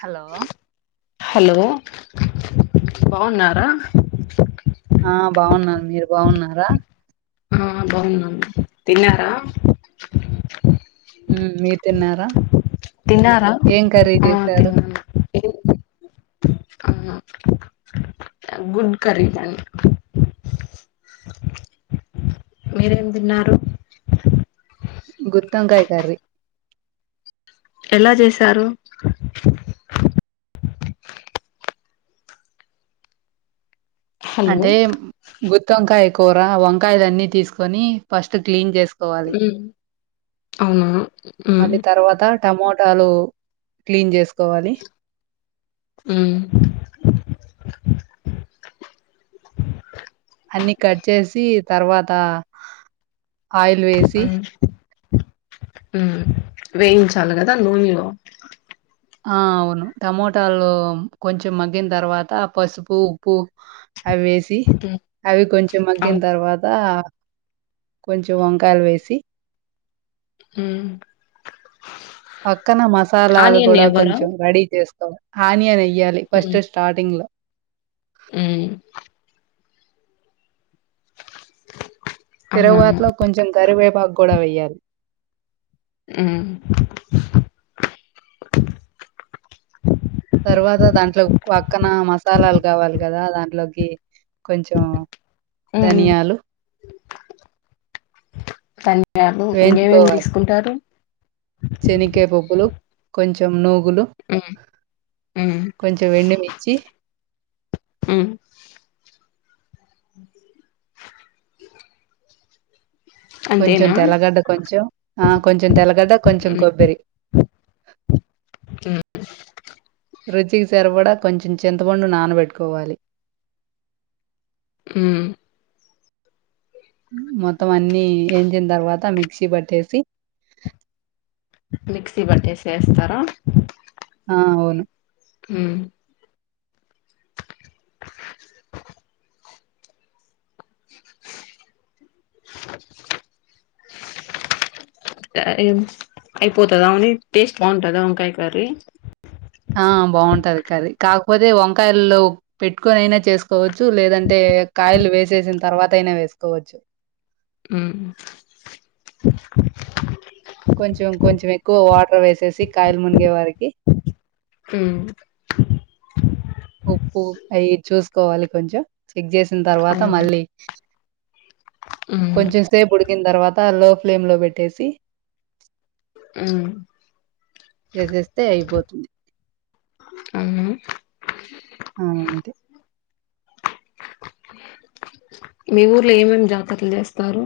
Hello hello బాగున్నారా ఆ బాగున్నారు మీరు బాగున్నారా ఆ బాగుంన్నమ్ తిన్నారా ఉమ్ మీరు తిన్నారా తిన్నారా ఏం కర్రీ ఆ చేశారు అవునా గుడ్ కరీసు అండి మీరేం తిన్నారు గుతోంకాయ్ కర్రీ ఎలా చేసారు హలో అంటే గుత్తి వంకాయ కూర వంకాయలు అన్ని తీసుకొని ఫస్ట్ క్లీన్ చేసు పోవాలి ఉమ్ అవునా ఉమ్ మళ్ళీ తర్వాత టమోటాలు క్లీన్ చేసుకోవాలి హు అన్ని కట్ చేసి తర్వాత ఆయిల్ వేసి ఉమ్ వేయించాలి కదా నూనెలో ఆ అవును టమోటాలు కొంచెం మగ్గిన తర్వాత పసుపు ఉప్పు అవి వేసి ఉమ్ అవి కొంచెం మగ్గిన అవును తర్వాత కొంచెం వంకాయలు వేసి హు పక్కనే మసాలాలు కూడా ఎవ్వరా కొంచెం రెడీ చేస్తాం ఆనియన్ [unintelligible] ఎయ్యాలి ఫస్ట్ స్టార్టింగ్ లో ఊ అవునవును తిరుగువాతిలో కొంచెం గరివేపాకు కూడ వెయ్యాలి హు తర్వాత దాంట్లో పక్కన మసాలాలు కావాలి కదా దాంట్లోకి కొంచెం ఉమ్ ధనియాలు ధన్యయాలు ఇంకేమేమి తీసుకుంటారు చనికాయ్పప్పులు కొంచెం నూ కులు ఉమ్ ఉమ్ కొంచం ఎండు మిర్చి ఉ కొంచెం తెల్లగడ్డ కొంచెం ఆ కొంచెం తెల్లగడ్డ కొంచెం మ్మ్ కొబ్బరి [inaudible] ఉ రుచికి సరపడ కొంచెం చింతపండు నానబెట్టుకోవాలి ఊ మొత్తం అన్ని ఎంచిన తర్వాత మిక్సీ పట్టేసి మిక్సీ పట్టేసేస్తారా ఆ అవును హు [unintelligible] [unintelligible] అయిపోతుంద టేస్ట్ బాగుంటదా వంకాయ్ కర్రీ ఆ బాగుంటది కర్రీ కాకపోతే వంకాయల్లో పెట్టుకొనియినా చేసుకోవచ్చు లేదంటే కాయలు వేసేసిన తర్వాత అయిన వేసుకోవచ్చు హు కొంచెం కొంచెం ఎక్కువ వాటర్ వేసేసి కాయలు మునిగే వారికి మ్మ్ వాలి కొంచెం చెక్ చేసిన తర్వాత అవును మళ్ళీ మ్మ్ కొంచెం సేపు కిిన తర్వాత లో ఫ్లేమ్ లో పెట్టేసి మ్మ్ చేసేస్తే అయిపోతుంది ఆ ఆ అంటే [unintelligible] మీ ఊర్లో ఏమేమి జాతరలు చేస్తారు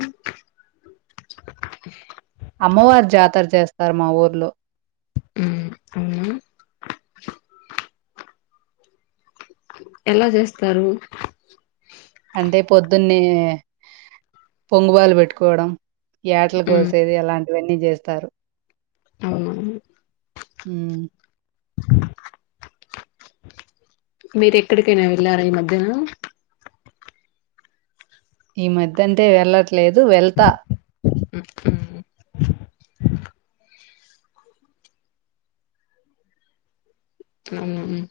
అమ్మవారి జాతర చేస్తారు మా ఊర్లో మ్మ్ అవునా ఎలా చేస్తారు అంటే పొద్దున్నే పొంగువాలు పెట్టుకోవడం యాటలు మ్మ్ కోసేది అలాంటివన్నీ చేస్తారు అవునా మ్మ్ మీరు ఎక్కడికైనా వెళ్ళారా ఈ మధ్యన ఈ మధ్య అంటే ఎళ్లట్లేదు వెళ్తా [unintelligible] మ్మ్ హ్మ్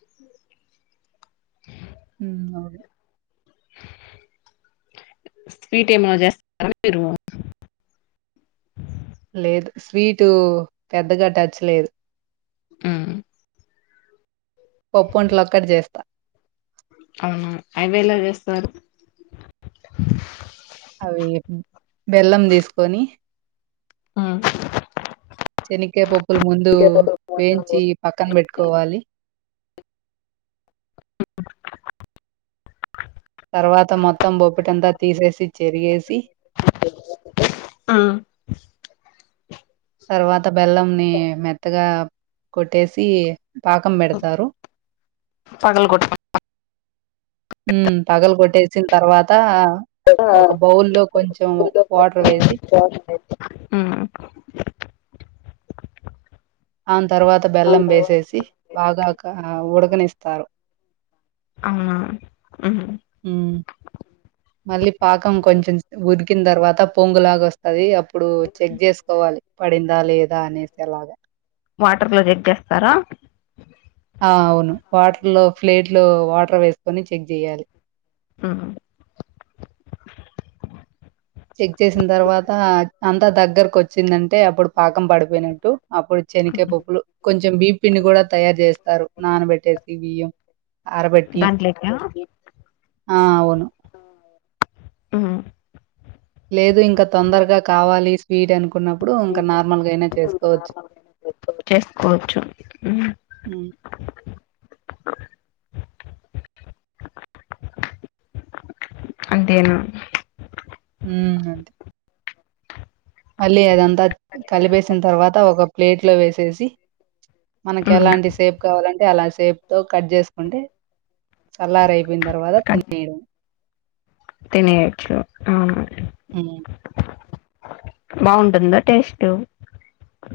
మ్మ్ అవును స్వీటు ఏమైనా చేస్తారా మీరు లేదు స్వీటు పెద్దగా టచ్ లేదు మ్మ్ పప్పొంటలొక్కటి జేస్తా. అవునా అవేలా చేేస్తారు [unintelligible] అవి బెల్లం తీసుకొని మ్మ్ చెనిక్కాయ పప్పులు ముందు వేయించి పక్కన పెట్టుకోవాలి అ తర్వాత మొత్తం బొప్పటంతా తీసేసి చెరిగేసి తర్వాత బెల్లంని మెత్తగా కొట్టేసి పాకం పెడతారు పగలగొట్ మ్మ్ పగలు కొట్టేసిన తర్వాత ఒక బౌల్ లో కొంచెం వాటర్ వేసి ఉమ్ ఆని తర్వాత బెల్లం వేసేసి బాగా ఉడకనిస్తారు అవునా హ్మ్మ్ మళ్ళీ పాకం కొంచెం ఉ డికినా తర్వాత పొంగు లాగా వస్తది అప్పుడు చెక్ చేసుకోవాలి పడిందా లేదా అనేేసే లాగా వాటర్ లో చెక్ చేస్తారా ఆ! అవును వాటర్ లో ఫ్లేట్ లో వాటర్ వేసుకొని చెక్ చెయ్యాలి మ్మ్ చెక్ చేసిన తర్వాత అంతా దగ్గరకు వచ్చిందంటే అప్పుడు పాకం పడిపోయినట్టు అప్పుడు చెనిక్కాయ పప్పులు కొంచెం బీం పిండి కూడా తయారు చేస్తారు నానబెట్టేసి బియ్యం ఆరబెట్టి. దాంట్లేకా ఆ అవును మ్మ్ లేదు కున్నప్పుడు ఇంకా నార్మల్గా అయినా చేసుకోవచ్చు హ్మ్. [inaudible] అంతేనా మ్మ్ అంతే మళ్ళీ అదంతా కలిపేసిన తర్వాత ఒక ప్లేట్ లో వేసేసి మనకి ఉమ్ ఎలాంటి సేప్ కావాలంటే అలా సేప్ తో కట్ చేసుకుంటే సల్లారాయిపోయిన తర్వాత తినేయండి తినేయొచ్చు అవును ఉమ్ బాగుంటుందా టెస్టు?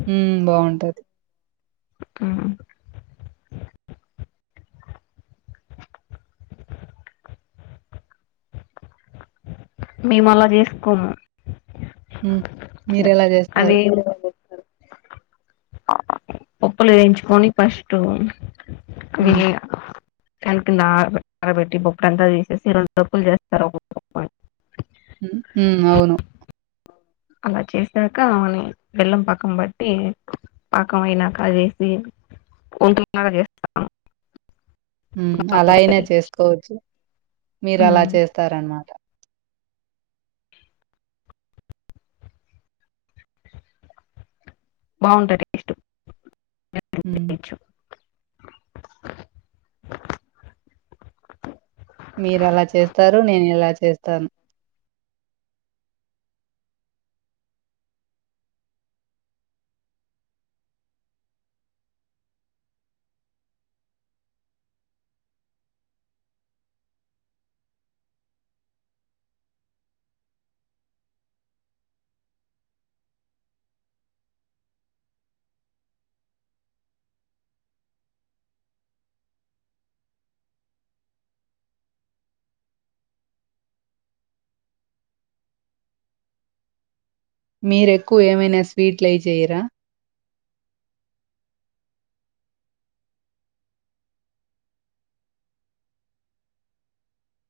హ్మ్ బాగుంటది. ఉమ్ మేము అలా చేసుకోము. మీర ఎలా అవి చేస్తారు? పప్పులు వేయించుకొని ఫస్ట్ హ్మ్. విగా ఫ్యాన్ కింద ఆరబెట్టి బొప్పుట్ అంతా తీసేసి రెండు బొప్పులు చేస్తారు ఒక బొప్పు అని ఉమ్ అవును అలా చేసాక అని బెల్లం పాకం బట్టి పాకం అయినాక అవి ఏసి ఉంటున్నగా చేస్తాను. ఉమ్ అలా అయినా చేసుకోవచ్చు మీరు అలా చేస్తారనమాట బాగుంటాయి టేస్టు హ్మ్ మీరు అలా చేస్తారు నేను ఇలా చేస్తాను. మీరెక్కువ ఏమైనా స్వీట్లై చేయరా?